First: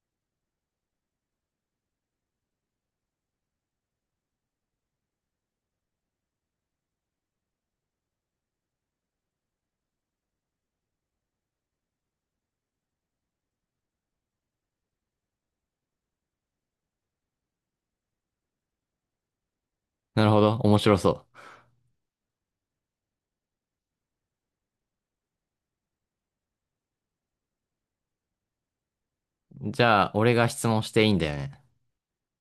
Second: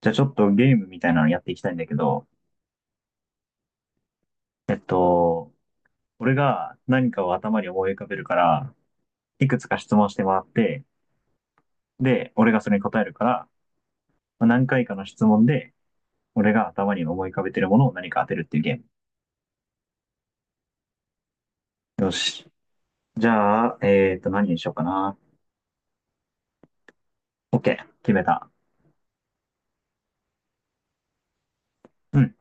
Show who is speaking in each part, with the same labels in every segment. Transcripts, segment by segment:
Speaker 1: じゃあちょっとゲームみたいなのやっていきたいんだけど、えっと、俺が何かを頭に思い浮かべるから、いくつか質問してもらって、で、俺がそれに答えるから、まあ何回かの質問で、俺が頭に思い浮かべてるものを何か当てるっていうゲー
Speaker 2: なるほど。面白そ
Speaker 1: ム。よし。じゃあ、何にしようかな。OK。決めた。
Speaker 2: う。じゃあ、俺が質問していいんだよね。
Speaker 1: うん。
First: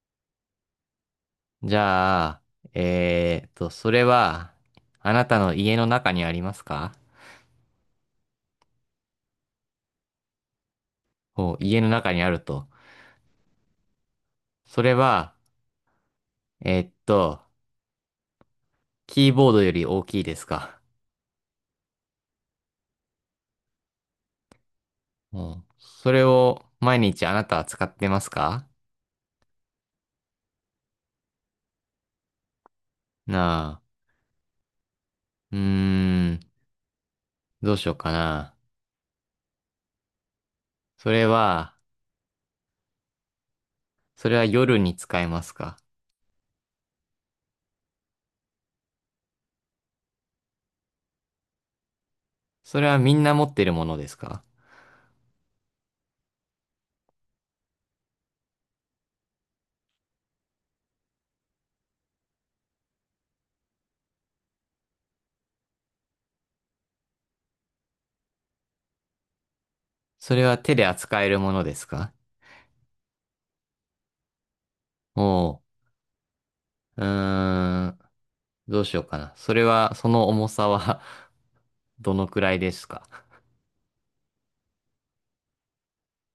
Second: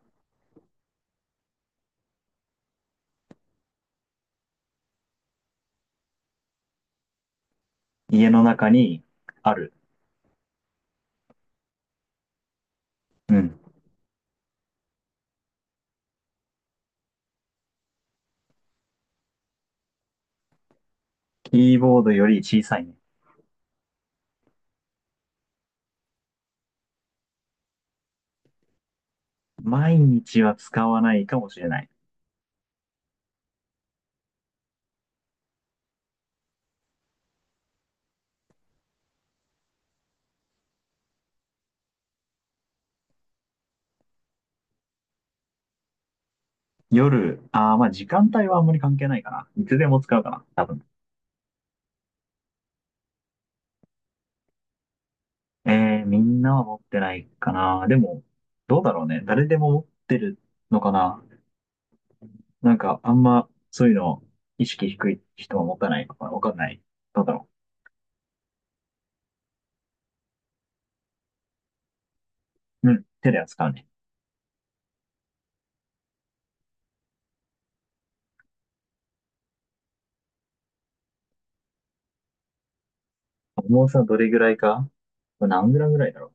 Speaker 2: じゃあ、それは、あなたの家の中にありますか？
Speaker 1: 家の中にある。
Speaker 2: お、家の中にあると。
Speaker 1: うん。
Speaker 2: それは、えーっと、キーボードより大きいですか？
Speaker 1: キーボードより小さいね。
Speaker 2: お、それを毎日あなたは使ってますか？
Speaker 1: 毎日は使わないかもしれない。
Speaker 2: なあ、うーん、どうしようかな。それは、それは夜に使えますか？
Speaker 1: 夜、ああ、まあ時間帯はあんまり関係ないかな。いつでも使うかな。多分。
Speaker 2: それはみんな持ってるものですか？
Speaker 1: えみんなは持ってないかな。でも、どうだろうね。誰でも持ってるのかな。なんか、あんま、そういうの、意識低い人は持たないのかな。わかんない。どうだろ
Speaker 2: それは手で扱えるものですか？
Speaker 1: う。うん。手で扱うね。
Speaker 2: お、うーん。どうしようかな。それは、その重さは どのくらいですか？
Speaker 1: 重さどれぐらいか、これ何グラムぐらいだろう。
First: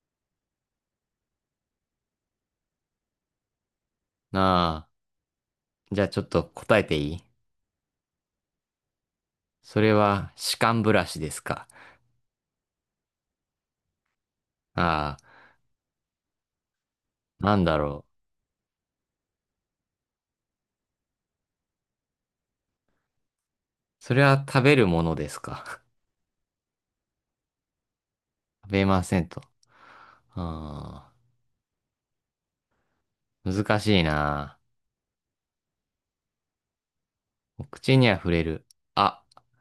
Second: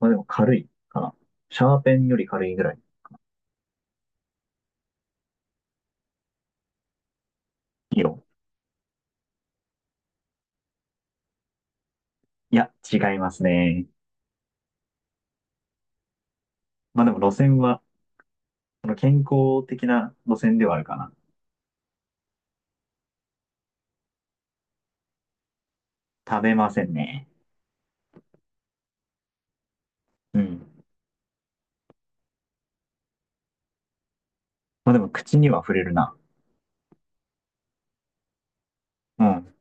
Speaker 1: まあでも軽いかな。シャーペンより軽いぐらい。
Speaker 2: ああ。じゃあちょっと答えていい？
Speaker 1: 色い
Speaker 2: それは、歯間ブラシですか？
Speaker 1: いや、違いますね。
Speaker 2: ああ。
Speaker 1: まあでも路線
Speaker 2: なんだ
Speaker 1: は、
Speaker 2: ろ
Speaker 1: その健康的な路線ではあるかな。
Speaker 2: う。それは食べるものですか？
Speaker 1: 食べませんね。
Speaker 2: 食べませんと。
Speaker 1: うん。
Speaker 2: ああ。難しいな。
Speaker 1: まあでも口には触れるな。
Speaker 2: 口には触れる。あ、
Speaker 1: うん。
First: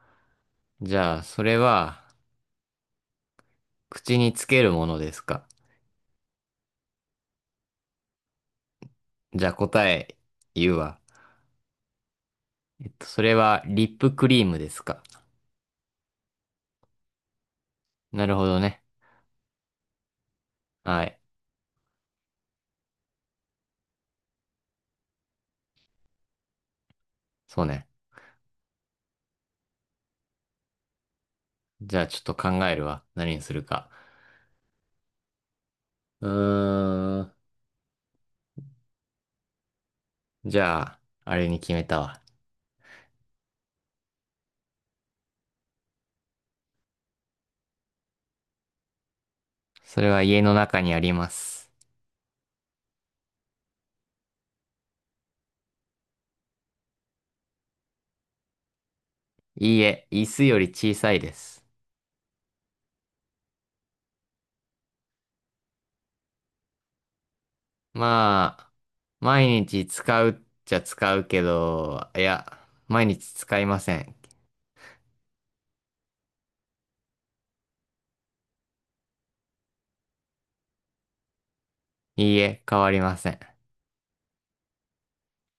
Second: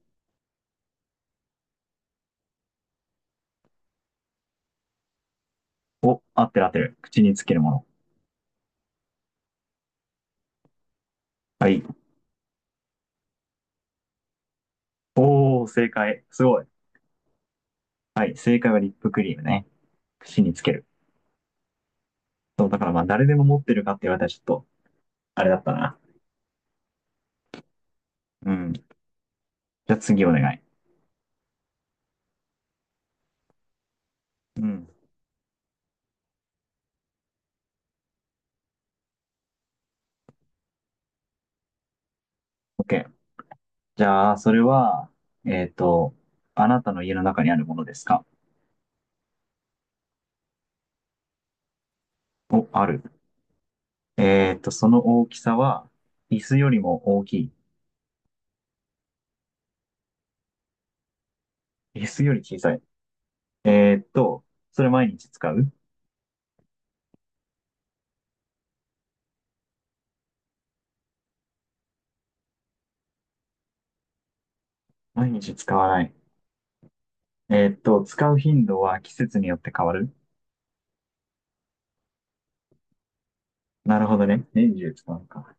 Speaker 2: じゃあ、それは、口につけるものですか？
Speaker 1: お、合ってる合ってる。口につけるもの。
Speaker 2: じゃあ答え言うわ。
Speaker 1: はい。
Speaker 2: それは、リップクリームですか？
Speaker 1: おー、正解。すごい。は
Speaker 2: な
Speaker 1: い。
Speaker 2: るほ
Speaker 1: 正
Speaker 2: ど
Speaker 1: 解は
Speaker 2: ね。
Speaker 1: リップクリームね。口につける。
Speaker 2: はい。
Speaker 1: そう、だからまあ、誰でも持ってるかって言われたらちょっと、あれだったな。
Speaker 2: そうね。
Speaker 1: うん。じゃあ次お願い。
Speaker 2: じゃあちょっと考えるわ。何にするか。
Speaker 1: うん。
Speaker 2: うーん。じゃあ、あれに決めたわ。
Speaker 1: OK。じゃあ、それは、えっと、あなたの家の中にあるものですか？
Speaker 2: それは家の中にあります。
Speaker 1: お、ある。その大きさは、椅子よりも大きい？
Speaker 2: いいえ、椅子より小さいです。
Speaker 1: 椅子より小さい。えっと、それ毎日使う？
Speaker 2: まあ、毎日使うっちゃ使うけど、いや、毎日使いません。
Speaker 1: 毎日使わない。使う頻度は季節によって変わる？
Speaker 2: いいえ、変わりません。
Speaker 1: なるほどね。年中使うか。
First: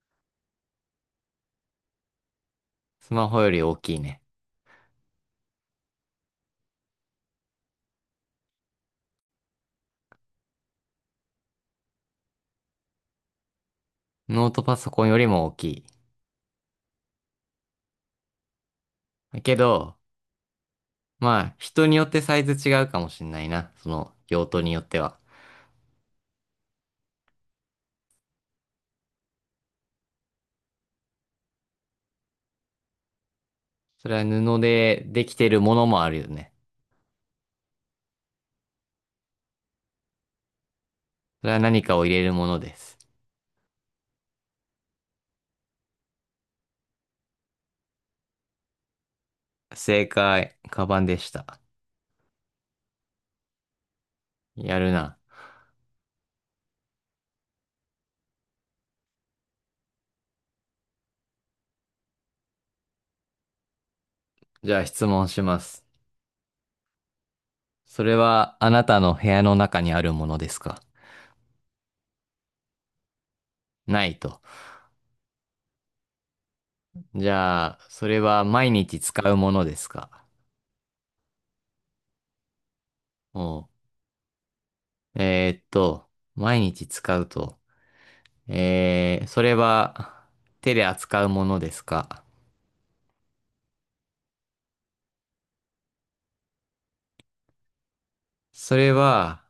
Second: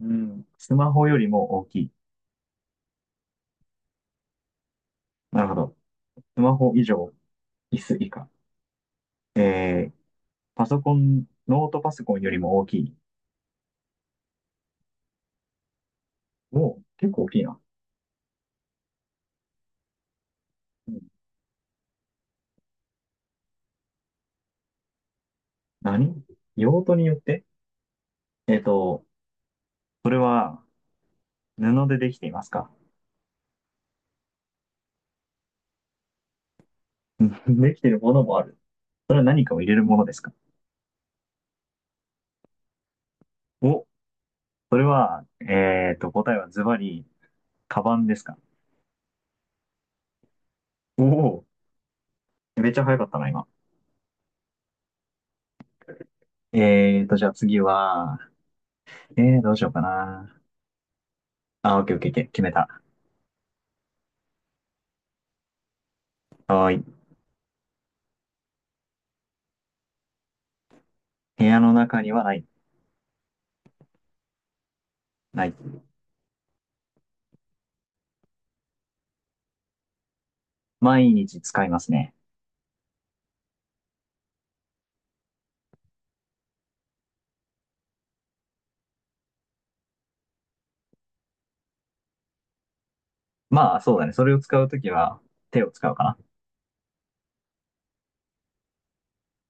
Speaker 1: うん。スマホよりも大きい？
Speaker 2: スマホより大きいね。
Speaker 1: なるほど。スマホ以上、椅子以下。えー、パソコン、ノートパソコンよりも大きい？
Speaker 2: ノートパソコンよりも大きい。
Speaker 1: もう、結構大きいな。
Speaker 2: だけど、
Speaker 1: うん。
Speaker 2: まあ、人によってサイズ違うかもしんないな。その用途によっては。
Speaker 1: 何？用途によって？えっと、それは布でできていますか？
Speaker 2: それは布でできてるものもあるよね。
Speaker 1: うん できているものもある。それは何かを入れるものですか？
Speaker 2: それは何かを入れるものです。
Speaker 1: お、それは、答えはズバリ、カバンですか？
Speaker 2: 正解、カバ
Speaker 1: お。
Speaker 2: ンでし
Speaker 1: お
Speaker 2: た。
Speaker 1: ー、めっちゃ早かったな、今。
Speaker 2: やるな。
Speaker 1: じゃあ次は、どうしようかな。あ、オッケーオッケーオッケー、決めた。
Speaker 2: じゃあ質問します。
Speaker 1: はーい。
Speaker 2: それはあなたの部屋の中にあるものですか？
Speaker 1: 部屋の中にはない、
Speaker 2: ないと。
Speaker 1: ない。
Speaker 2: じゃあ、それは毎日使うものですか？
Speaker 1: 毎日使いますね。
Speaker 2: おう。えーっと、毎日使うと。えー、それは手で扱うものですか？
Speaker 1: まあ、そうだね。それを使うときは手を使うかな。
Speaker 2: それは、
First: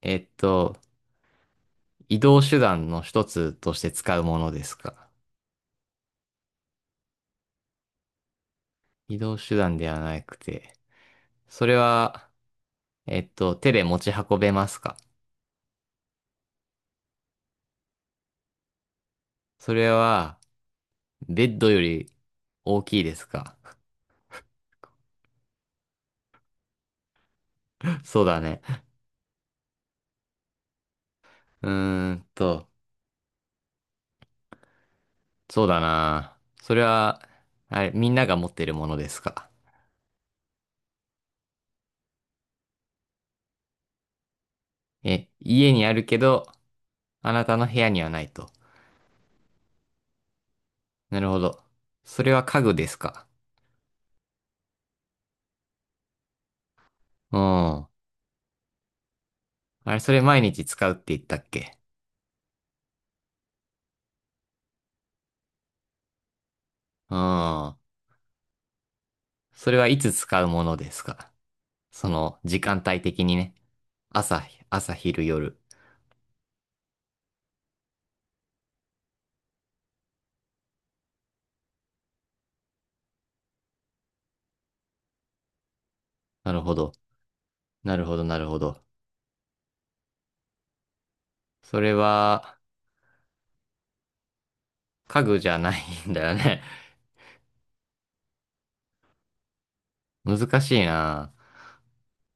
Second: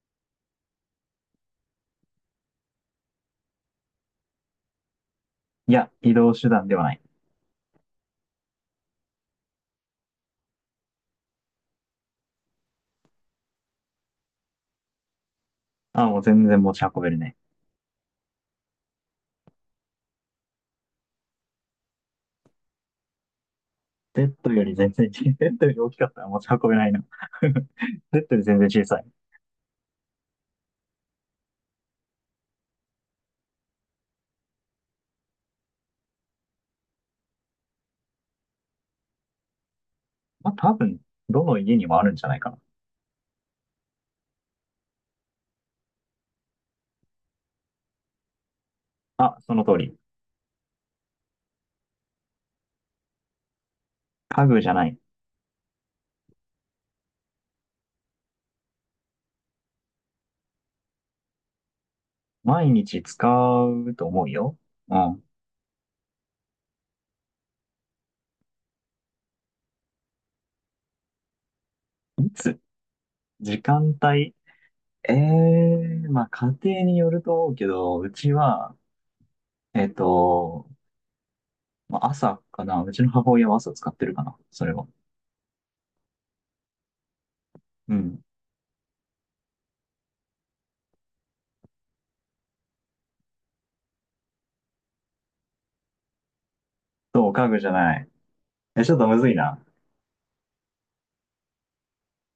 Speaker 2: えっと、移動手段の一つとして使うものですか？
Speaker 1: いや、移動手段ではない。
Speaker 2: 移動手段ではなくて、それは、手で持ち運べますか？
Speaker 1: あ、もう全然持ち運べるね。
Speaker 2: それは、ベッドより大きいですか？
Speaker 1: ベッドより全然、ベッドより大きかったら持ち運べないな。ベ
Speaker 2: そう
Speaker 1: ッドよ
Speaker 2: だ
Speaker 1: り全
Speaker 2: ね。
Speaker 1: 然小さい。
Speaker 2: うーんと、そうだな。それは、あれ、みんなが持ってるものですか？
Speaker 1: まあ、多分、どの家にもあるんじゃないかな。
Speaker 2: え、家にあるけど、あなたの部屋にはないと。
Speaker 1: あ、その通り。
Speaker 2: なるほど。それは家具ですか？
Speaker 1: 家具じゃない。
Speaker 2: うん。あれ、それ毎日使うって言ったっけ？
Speaker 1: 毎日使うと思うよ。うん。
Speaker 2: うん。それはいつ使うものですか？そ
Speaker 1: い
Speaker 2: の、
Speaker 1: つ？
Speaker 2: 時間帯的にね。
Speaker 1: 時間帯？
Speaker 2: 朝、朝、
Speaker 1: ええ
Speaker 2: 昼、夜。
Speaker 1: ー、まあ、家庭によると思うけど、うちは、えっと、まあ朝かな。うちの母親は朝使ってるかな。それは。
Speaker 2: なるほど。
Speaker 1: う
Speaker 2: なるほ
Speaker 1: ん。
Speaker 2: ど、なるほど。それは、家具じゃないんだよね。
Speaker 1: そう、家具じゃない。え、ちょっとむずいな。
Speaker 2: 難しいな。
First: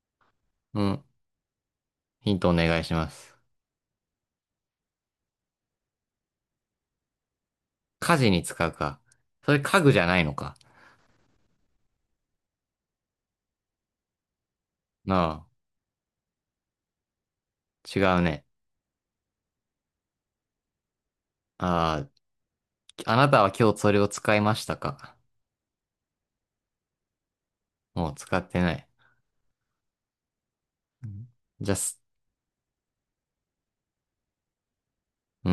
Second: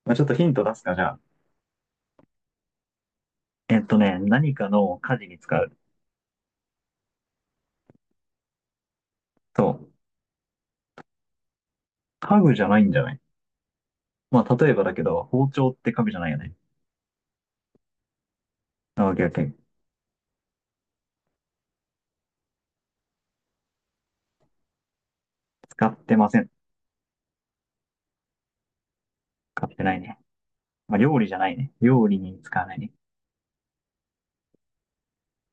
Speaker 1: まあ、ちょっとヒント出
Speaker 2: う
Speaker 1: すか、じ
Speaker 2: ん。
Speaker 1: ゃあ。
Speaker 2: ヒントお願いします。
Speaker 1: 何かの家事に使う。
Speaker 2: 家事に使うか。それ
Speaker 1: そ
Speaker 2: 家
Speaker 1: う。
Speaker 2: 具じゃないのか。
Speaker 1: 家具じゃないんじゃない？まあ、例えばだけど、
Speaker 2: な
Speaker 1: 包丁って家具じゃないよね。
Speaker 2: あ、違うね。
Speaker 1: あオッケーオッケー。
Speaker 2: ああ、あなたは今日それを使いましたか。
Speaker 1: 使ってません。
Speaker 2: もう使ってない。
Speaker 1: 使ってないね。まあ、
Speaker 2: う
Speaker 1: 料理
Speaker 2: ん、
Speaker 1: じゃないね。
Speaker 2: じゃあ、す、
Speaker 1: 料理に使わないね。
Speaker 2: うー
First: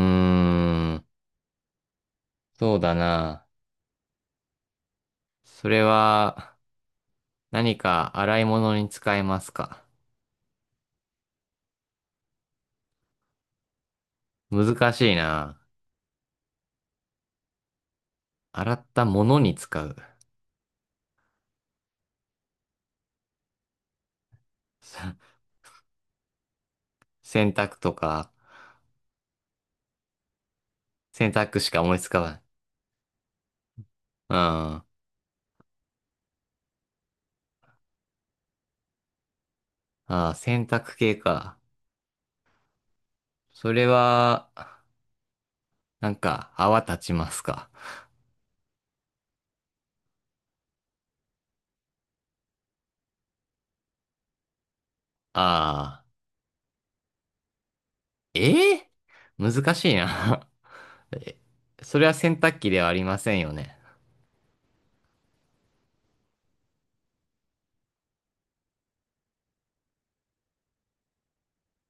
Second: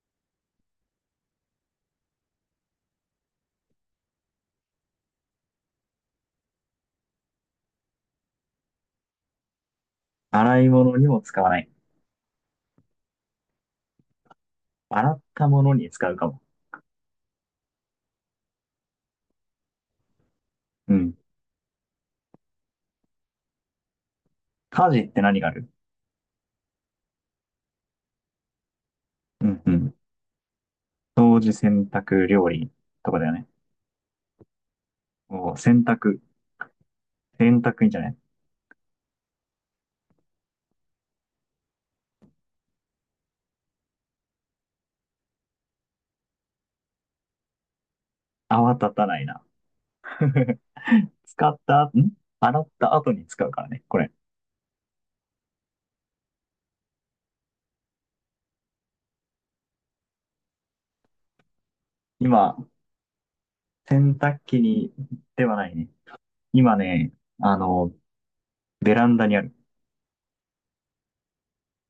Speaker 2: ん。そうだな。それは、何か洗い物に使えますか。
Speaker 1: 洗い物にも使わない。
Speaker 2: 難
Speaker 1: 洗
Speaker 2: しい
Speaker 1: った
Speaker 2: な。
Speaker 1: ものに使うかも。
Speaker 2: 洗ったものに使う。
Speaker 1: うん。家事って 何がある？
Speaker 2: 洗濯とか、
Speaker 1: うんうん。
Speaker 2: 洗
Speaker 1: 掃除、
Speaker 2: 濯
Speaker 1: 洗
Speaker 2: しか思いつか
Speaker 1: 濯、
Speaker 2: ない。
Speaker 1: 料理とかだよね。
Speaker 2: あ
Speaker 1: もう洗濯。洗濯いいんじゃない？
Speaker 2: あー、洗濯系か。それは、なんか、泡立ちますか。
Speaker 1: 泡立たないな。使った後、洗った後に使うからね、これ。
Speaker 2: ああ、えー、難しいな。え、それは洗濯
Speaker 1: 今、
Speaker 2: 機ではありませんよね。
Speaker 1: 洗濯機に、ではないね。今ね、あの、ベランダにある。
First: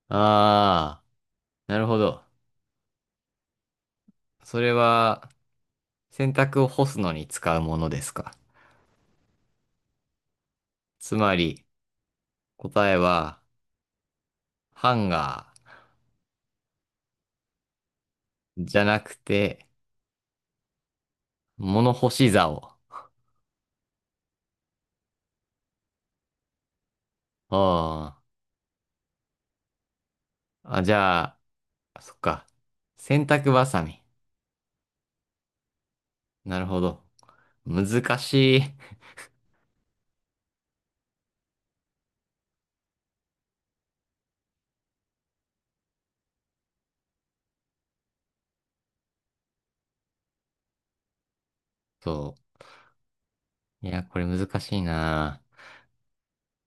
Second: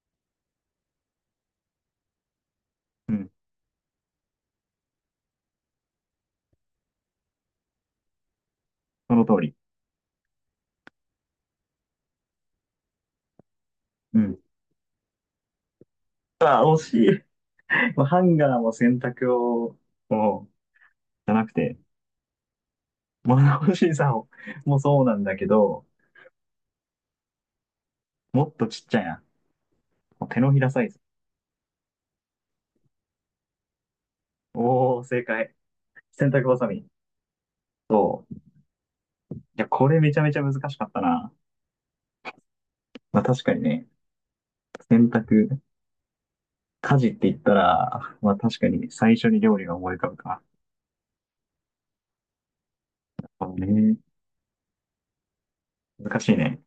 Speaker 2: ああ、なるほど。
Speaker 1: うん、
Speaker 2: それは、洗濯を干すのに使うものですか。
Speaker 1: その通り。
Speaker 2: つまり、答えは、
Speaker 1: うん。
Speaker 2: ハンガ
Speaker 1: あ、惜しい。もうハンガー
Speaker 2: ー
Speaker 1: も
Speaker 2: じゃ
Speaker 1: 洗
Speaker 2: なく
Speaker 1: 濯
Speaker 2: て、
Speaker 1: を、もう、じゃなくて、
Speaker 2: 物干し竿。
Speaker 1: 物干しさを、もうそうなんだけど、
Speaker 2: あ
Speaker 1: もっとちっちゃいな。もう手のひら
Speaker 2: あ、
Speaker 1: サ
Speaker 2: あ、
Speaker 1: イ
Speaker 2: じ
Speaker 1: ズ。
Speaker 2: ゃあ、そっか。洗濯バサミ。
Speaker 1: おー、正解。洗濯バ
Speaker 2: なる
Speaker 1: サ
Speaker 2: ほ
Speaker 1: ミ。
Speaker 2: ど。難
Speaker 1: そう。い
Speaker 2: しい。
Speaker 1: や、これめちゃめちゃ難しかったな。まあ確かにね、洗濯家事って言ったら、まあ確かに最初に料理が思い浮かぶか。
Speaker 2: そ
Speaker 1: そう
Speaker 2: う。い
Speaker 1: ね。
Speaker 2: や、これ難しいな。
Speaker 1: 難しいね。